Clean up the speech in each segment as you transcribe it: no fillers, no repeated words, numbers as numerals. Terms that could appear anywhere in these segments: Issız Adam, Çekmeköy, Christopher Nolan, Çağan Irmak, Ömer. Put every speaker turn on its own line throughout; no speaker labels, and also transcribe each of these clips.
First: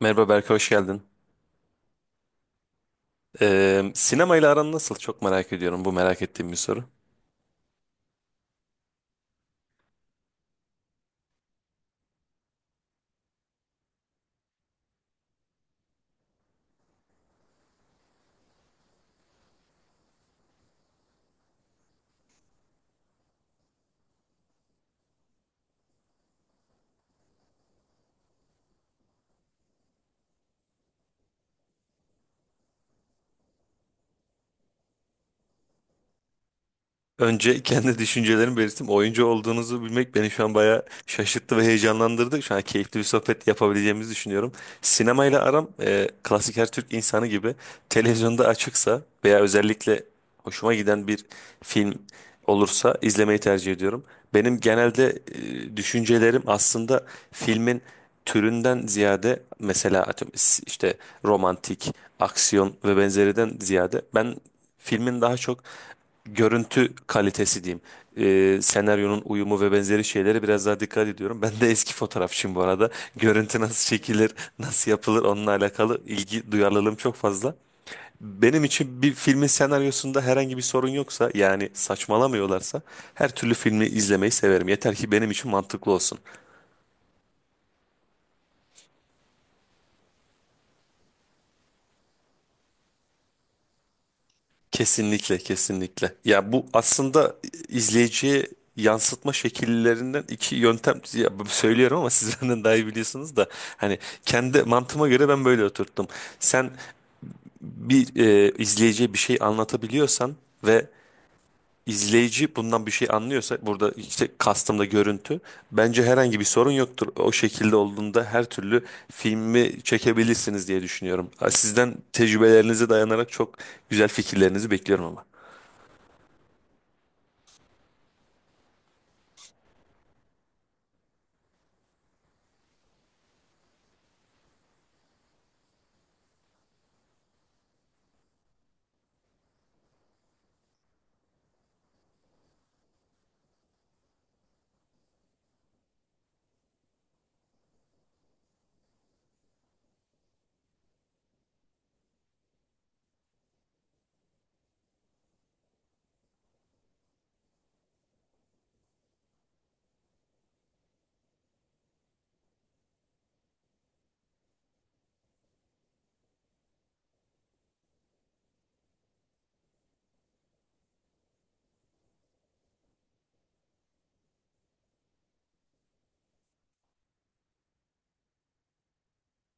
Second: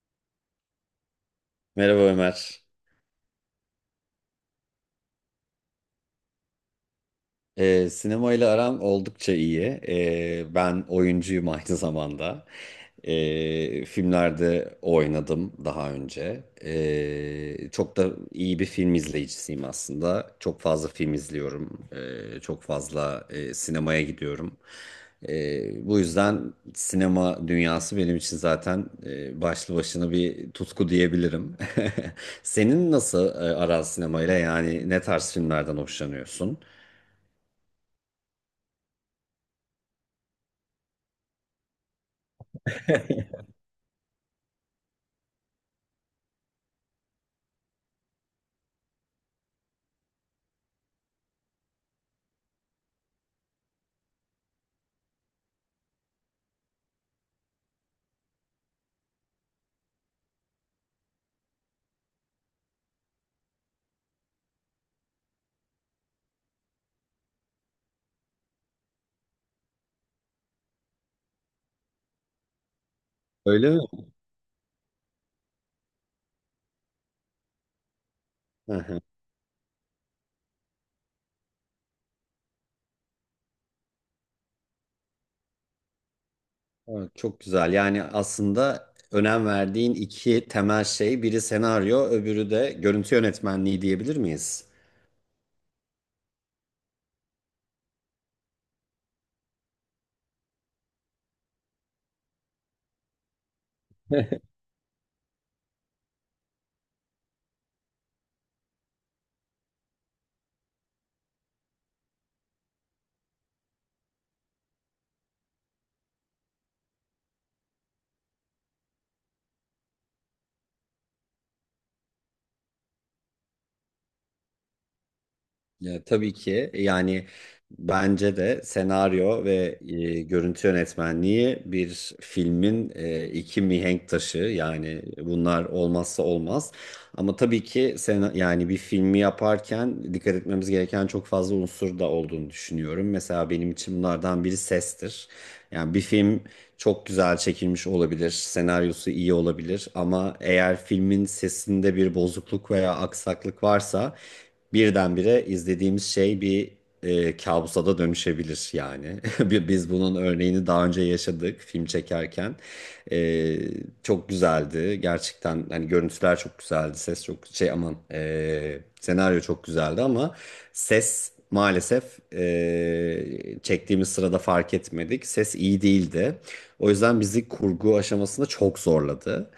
Merhaba Berk, hoş geldin.
Merhaba Ömer.
Sinemayla aran nasıl? Çok merak ediyorum. Bu merak ettiğim bir soru.
Sinemayla aram oldukça iyi. Ben oyuncuyum aynı zamanda. Filmlerde oynadım daha önce. Çok da iyi bir film izleyicisiyim aslında. Çok fazla film izliyorum. Çok fazla sinemaya gidiyorum. Bu yüzden sinema dünyası benim için zaten başlı başına bir tutku diyebilirim. Senin nasıl aran sinemayla? Yani ne tarz filmlerden hoşlanıyorsun?
Önce kendi düşüncelerimi belirttim. Oyuncu olduğunuzu bilmek beni şu an bayağı şaşırttı ve heyecanlandırdı. Şu an keyifli bir sohbet yapabileceğimizi düşünüyorum. Sinemayla aram klasik her Türk insanı gibi televizyonda açıksa veya özellikle hoşuma giden bir film olursa izlemeyi tercih ediyorum. Benim genelde düşüncelerim aslında filmin türünden ziyade mesela atıyorum işte romantik, aksiyon ve benzeriden ziyade ben filmin daha çok görüntü kalitesi diyeyim. Senaryonun uyumu ve benzeri şeylere biraz daha dikkat ediyorum. Ben de eski fotoğrafçıyım bu arada. Görüntü
Öyle mi?
nasıl çekilir, nasıl yapılır onunla alakalı ilgi duyarlılığım çok fazla. Benim
Hı hı.
için bir filmin senaryosunda herhangi bir sorun yoksa yani saçmalamıyorlarsa her türlü filmi izlemeyi severim. Yeter ki benim için mantıklı olsun.
Evet, çok güzel. Yani aslında önem verdiğin iki temel şey, biri senaryo, öbürü de görüntü yönetmenliği diyebilir miyiz?
Kesinlikle, kesinlikle. Ya bu aslında izleyiciye yansıtma şekillerinden iki yöntem ya söylüyorum ama siz benden daha iyi biliyorsunuz da hani kendi mantığıma göre ben böyle oturttum. Sen bir izleyiciye bir şey anlatabiliyorsan ve izleyici bundan bir şey anlıyorsa burada işte kastımda görüntü bence herhangi bir sorun yoktur. O şekilde olduğunda her türlü filmi çekebilirsiniz diye düşünüyorum. Sizden tecrübelerinize dayanarak çok güzel fikirlerinizi bekliyorum ama.
Ya, tabii ki yani bence de senaryo ve görüntü yönetmenliği bir filmin iki mihenk taşı, yani bunlar olmazsa olmaz. Ama tabii ki sen, yani bir filmi yaparken dikkat etmemiz gereken çok fazla unsur da olduğunu düşünüyorum. Mesela benim için bunlardan biri sestir. Yani bir film çok güzel çekilmiş olabilir, senaryosu iyi olabilir ama eğer filmin sesinde bir bozukluk veya aksaklık varsa birdenbire izlediğimiz şey bir kabusa da dönüşebilir yani. Biz bunun örneğini daha önce yaşadık film çekerken. E, Çok güzeldi gerçekten, hani görüntüler çok güzeldi, ses çok şey aman, senaryo çok güzeldi ama ses maalesef, çektiğimiz sırada fark etmedik, ses iyi değildi. O yüzden bizi kurgu aşamasında çok zorladı.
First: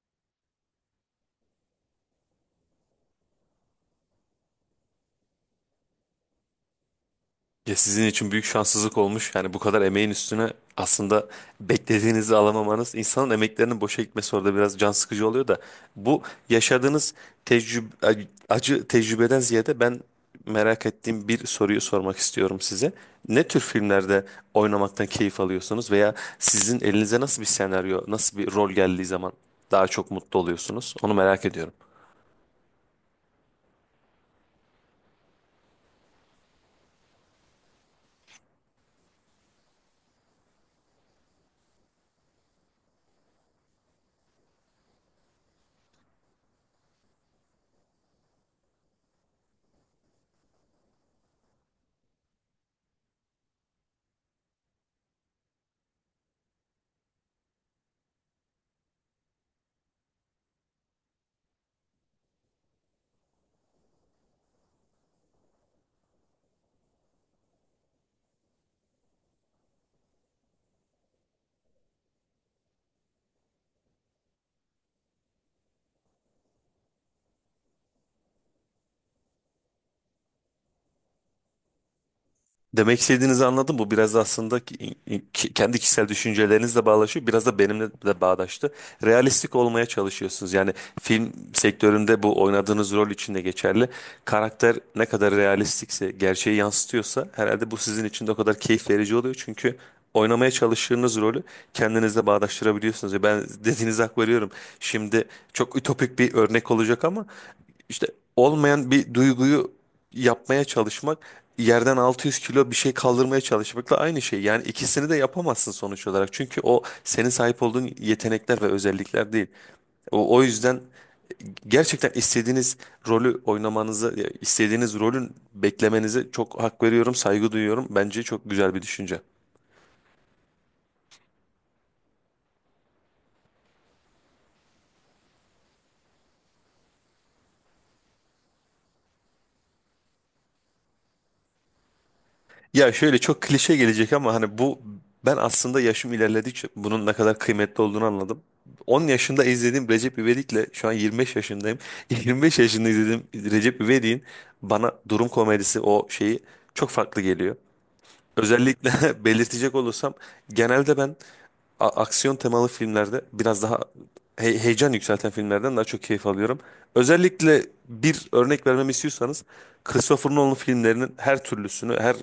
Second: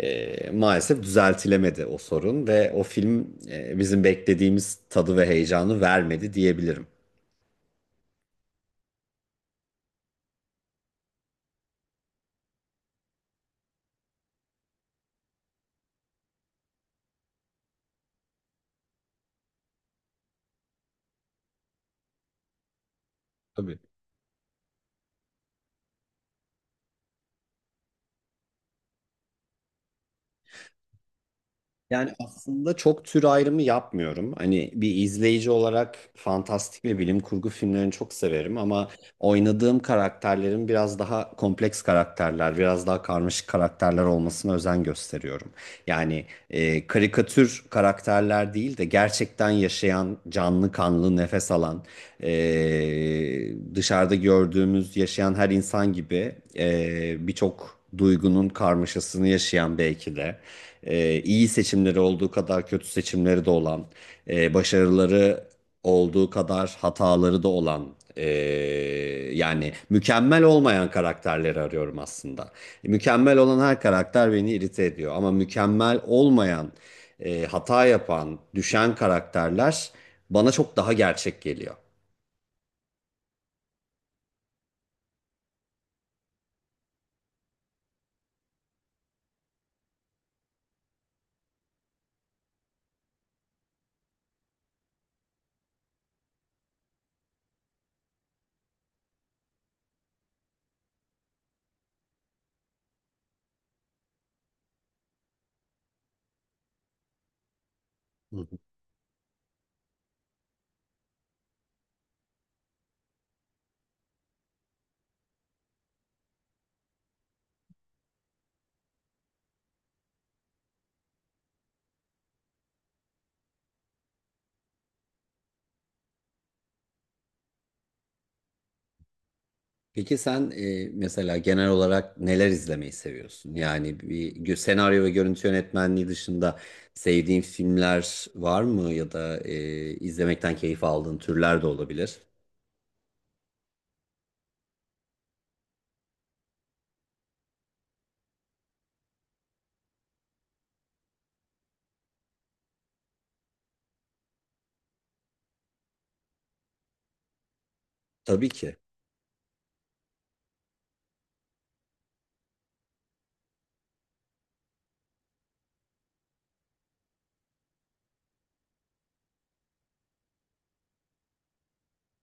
Maalesef düzeltilemedi o sorun ve o film bizim beklediğimiz tadı ve heyecanı vermedi diyebilirim.
Ya sizin için büyük şanssızlık olmuş. Yani bu kadar emeğin üstüne aslında beklediğinizi alamamanız insanın emeklerinin boşa gitmesi orada biraz can sıkıcı oluyor da bu yaşadığınız tecrübe, acı tecrübeden ziyade ben merak ettiğim bir soruyu sormak istiyorum size. Ne tür
Tabii.
filmlerde oynamaktan keyif alıyorsunuz veya sizin elinize nasıl bir senaryo, nasıl bir rol geldiği zaman daha çok mutlu oluyorsunuz? Onu merak ediyorum.
Yani aslında çok tür ayrımı yapmıyorum. Hani bir izleyici olarak fantastik ve bilim kurgu filmlerini çok severim ama oynadığım karakterlerin biraz daha kompleks karakterler, biraz daha karmaşık karakterler olmasına özen gösteriyorum. Yani karikatür karakterler değil de gerçekten yaşayan, canlı kanlı, nefes alan, dışarıda gördüğümüz yaşayan her insan gibi birçok duygunun karmaşasını yaşayan, belki de iyi seçimleri olduğu kadar kötü seçimleri de olan, başarıları olduğu kadar hataları da olan, yani mükemmel olmayan karakterleri arıyorum aslında. Mükemmel olan her karakter beni irite ediyor ama mükemmel olmayan, hata yapan, düşen karakterler bana çok daha gerçek geliyor.
Demek istediğinizi anladım. Bu biraz aslında kendi kişisel düşüncelerinizle bağdaşıyor. Biraz da benimle de bağdaştı. Realistik olmaya çalışıyorsunuz. Yani film sektöründe bu oynadığınız rol için de geçerli. Karakter ne kadar realistikse, gerçeği yansıtıyorsa herhalde bu sizin için de o kadar keyif verici oluyor. Çünkü oynamaya çalıştığınız rolü kendinizle bağdaştırabiliyorsunuz. Ya ben dediğinize hak veriyorum. Şimdi çok ütopik bir örnek olacak ama işte olmayan bir duyguyu yapmaya çalışmak yerden 600 kilo bir şey kaldırmaya çalışmakla aynı şey. Yani ikisini de yapamazsın sonuç olarak. Çünkü o senin sahip olduğun yetenekler ve özellikler değil. O yüzden gerçekten istediğiniz rolü oynamanızı, istediğiniz rolün beklemenize çok hak veriyorum, saygı duyuyorum. Bence çok güzel bir düşünce.
Peki sen mesela genel olarak neler izlemeyi seviyorsun? Yani bir senaryo ve görüntü yönetmenliği dışında sevdiğin filmler var mı ya da izlemekten keyif aldığın türler de olabilir.
Ya şöyle çok klişe gelecek ama hani bu ben aslında yaşım ilerledikçe bunun ne kadar kıymetli olduğunu anladım. 10 yaşında izlediğim Recep İvedik'le şu an 25 yaşındayım. 25 yaşında izlediğim Recep İvedik'in bana durum komedisi o şeyi çok farklı geliyor.
Tabii ki.
Özellikle belirtecek olursam genelde ben aksiyon temalı filmlerde biraz daha heyecan yükselten filmlerden daha çok keyif alıyorum. Özellikle bir örnek vermemi istiyorsanız Christopher Nolan filmlerinin her türlüsünü, her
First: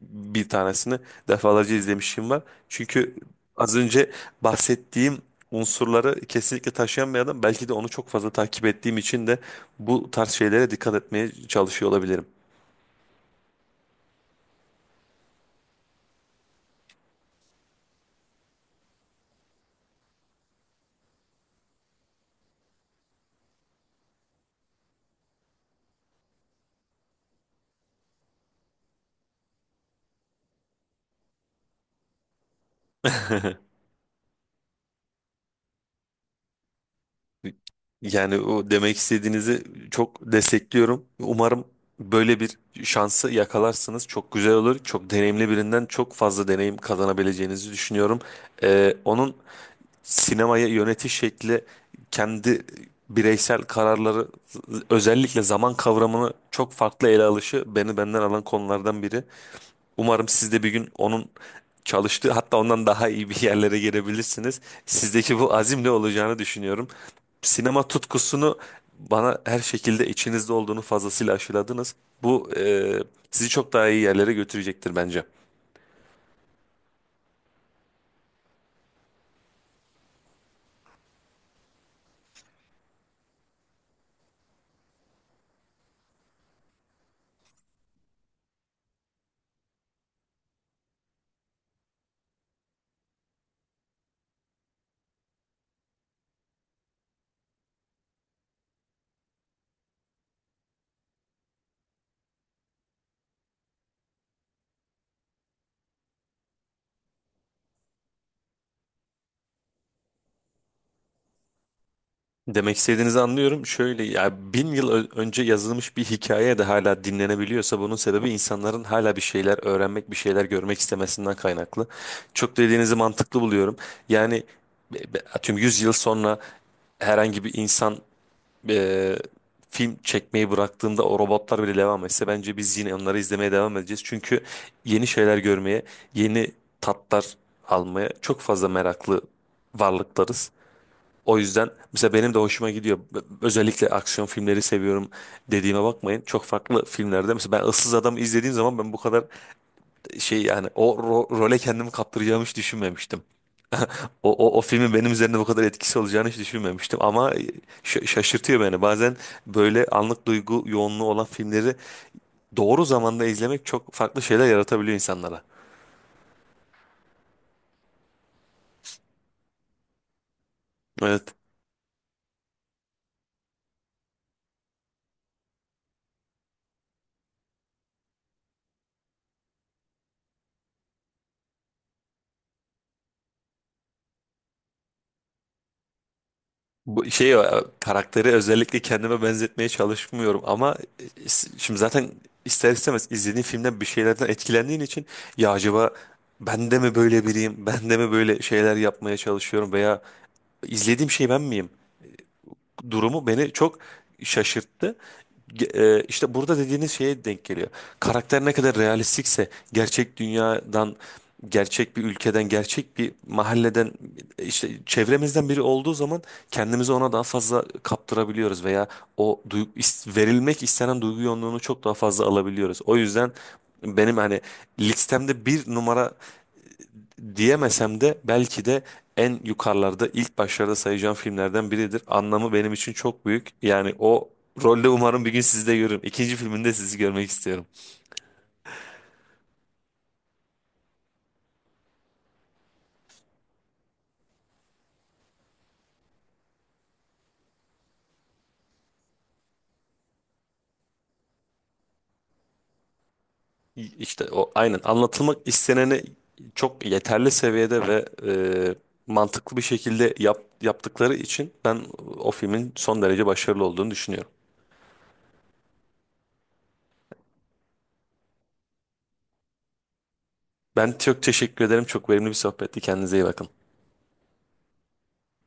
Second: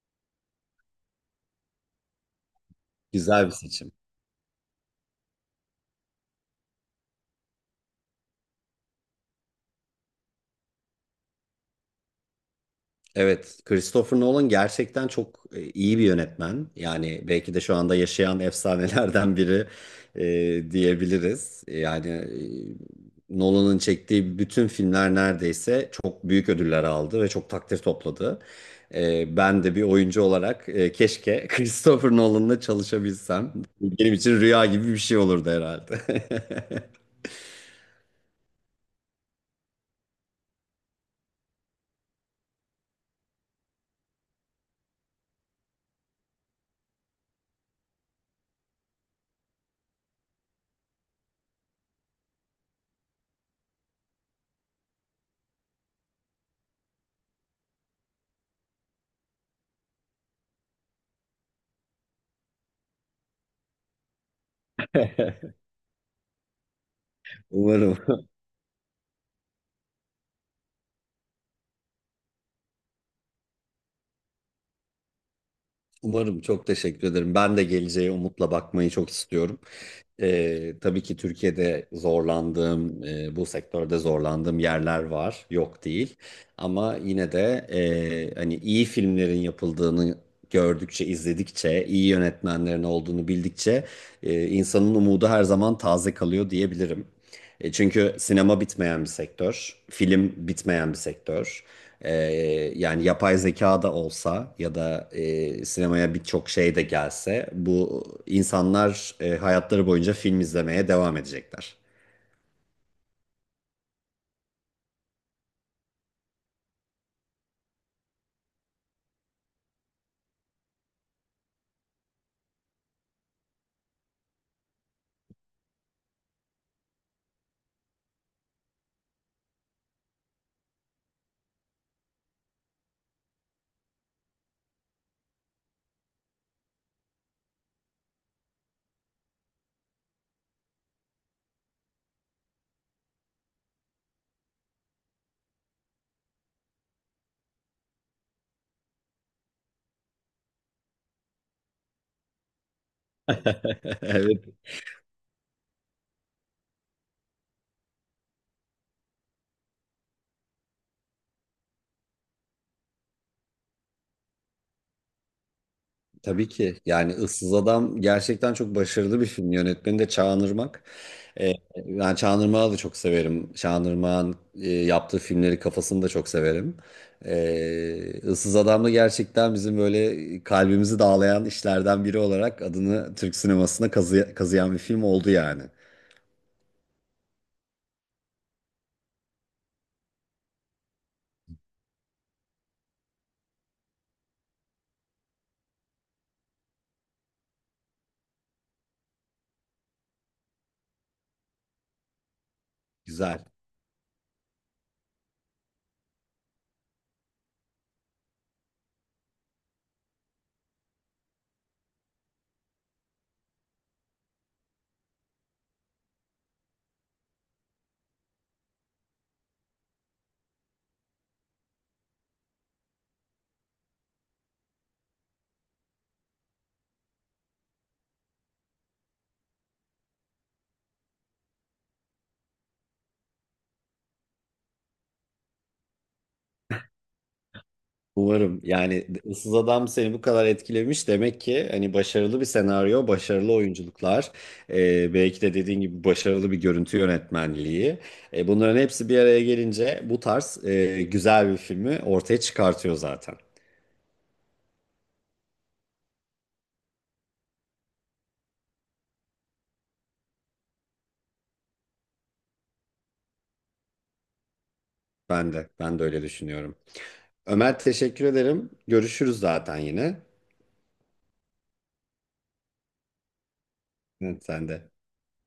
bir tanesini defalarca izlemişim var. Çünkü
Güzel bir
az
seçim.
önce bahsettiğim unsurları kesinlikle taşıyan bir adam. Belki de onu çok fazla takip ettiğim için de bu tarz şeylere dikkat etmeye çalışıyor olabilirim.
Evet, Christopher Nolan gerçekten çok iyi bir yönetmen. Yani belki de şu anda yaşayan efsanelerden biri diyebiliriz. Yani Nolan'ın çektiği bütün filmler neredeyse çok büyük ödüller aldı ve çok takdir topladı. Ben de bir oyuncu olarak keşke Christopher Nolan'la çalışabilsem. Benim için rüya gibi bir şey olurdu herhalde.
Yani o demek istediğinizi çok destekliyorum. Umarım böyle bir şansı yakalarsınız. Çok güzel olur. Çok deneyimli birinden çok fazla deneyim kazanabileceğinizi düşünüyorum. Onun sinemaya yönetiş şekli, kendi bireysel kararları, özellikle zaman kavramını çok farklı ele alışı beni benden alan konulardan biri. Umarım siz de bir gün onun çalıştığı hatta ondan daha iyi bir yerlere gelebilirsiniz. Sizdeki bu azimle olacağını düşünüyorum. Sinema
Umarım.
tutkusunu bana her şekilde içinizde olduğunu fazlasıyla aşıladınız. Bu sizi çok daha iyi yerlere götürecektir bence.
Umarım, çok teşekkür ederim. Ben de geleceğe umutla bakmayı çok istiyorum. Tabii ki Türkiye'de zorlandığım, bu sektörde zorlandığım yerler var, yok değil. Ama yine de hani iyi filmlerin yapıldığını gördükçe, izledikçe, iyi yönetmenlerin olduğunu bildikçe insanın umudu her zaman taze kalıyor diyebilirim. Çünkü sinema bitmeyen bir sektör, film bitmeyen bir sektör. E, Yani yapay zeka da olsa ya da sinemaya birçok şey de gelse bu insanlar hayatları boyunca film izlemeye devam edecekler.
Demek istediğinizi anlıyorum. Şöyle ya 1000 yıl önce yazılmış bir hikaye de hala dinlenebiliyorsa bunun sebebi insanların hala bir şeyler öğrenmek, bir şeyler görmek istemesinden kaynaklı. Çok dediğinizi mantıklı buluyorum. Yani atıyorum 100 yıl sonra herhangi bir insan e, film çekmeyi bıraktığında o robotlar bile devam etse bence biz yine onları izlemeye devam edeceğiz. Çünkü yeni şeyler görmeye, yeni tatlar almaya çok fazla meraklı varlıklarız. O yüzden mesela benim de hoşuma gidiyor. Özellikle aksiyon filmleri seviyorum dediğime bakmayın. Çok farklı filmlerde mesela ben Issız Adam'ı izlediğim zaman ben bu kadar şey yani o role kendimi kaptıracağımı hiç düşünmemiştim. O,
Evet.
o, o filmin benim üzerinde bu kadar etkisi olacağını hiç düşünmemiştim ama şaşırtıyor beni. Bazen böyle anlık duygu yoğunluğu olan filmleri doğru zamanda izlemek çok farklı şeyler yaratabiliyor insanlara.
Tabii ki. Yani Issız Adam gerçekten çok başarılı bir film. Yönetmeni de Çağan Irmak.
Evet.
Ee, Ben Çağan Irmak'ı da çok severim. Çağan Irmak'ın yaptığı filmleri kafasını da çok severim. Issız Adam da gerçekten bizim böyle kalbimizi dağlayan işlerden biri olarak adını Türk sinemasına kazıyan bir film oldu yani.
Bu şey karakteri özellikle kendime benzetmeye çalışmıyorum ama şimdi zaten ister istemez izlediğin filmden bir şeylerden etkilendiğin için ya acaba ben de mi böyle biriyim? Ben de mi böyle şeyler yapmaya çalışıyorum veya izlediğim şey ben miyim? Durumu
Güzel.
beni çok şaşırttı. İşte burada dediğiniz şeye denk geliyor. Karakter ne kadar realistikse gerçek dünyadan gerçek bir ülkeden, gerçek bir mahalleden işte çevremizden biri olduğu zaman kendimizi ona daha fazla kaptırabiliyoruz veya o verilmek istenen duygu yoğunluğunu çok daha fazla alabiliyoruz. O yüzden benim hani listemde bir numara diyemesem de belki de en yukarılarda ilk başlarda sayacağım filmlerden biridir. Anlamı benim için çok büyük. Yani o rolde umarım bir gün sizi de görürüm. İkinci filminde sizi görmek istiyorum.
Umarım, yani Issız Adam seni bu kadar etkilemiş demek ki hani başarılı bir senaryo, başarılı oyunculuklar, belki de dediğin gibi başarılı bir görüntü yönetmenliği. Bunların hepsi bir araya gelince bu tarz güzel bir filmi ortaya çıkartıyor zaten.
İşte o aynen anlatılmak isteneni çok yeterli seviyede ve mantıklı bir şekilde yap, yaptıkları için ben o filmin son derece başarılı olduğunu düşünüyorum.
Ben de öyle düşünüyorum. Ömer, teşekkür ederim. Görüşürüz zaten yine.
Ben çok teşekkür ederim. Çok verimli bir sohbetti. Kendinize iyi bakın.
Evet, sen de.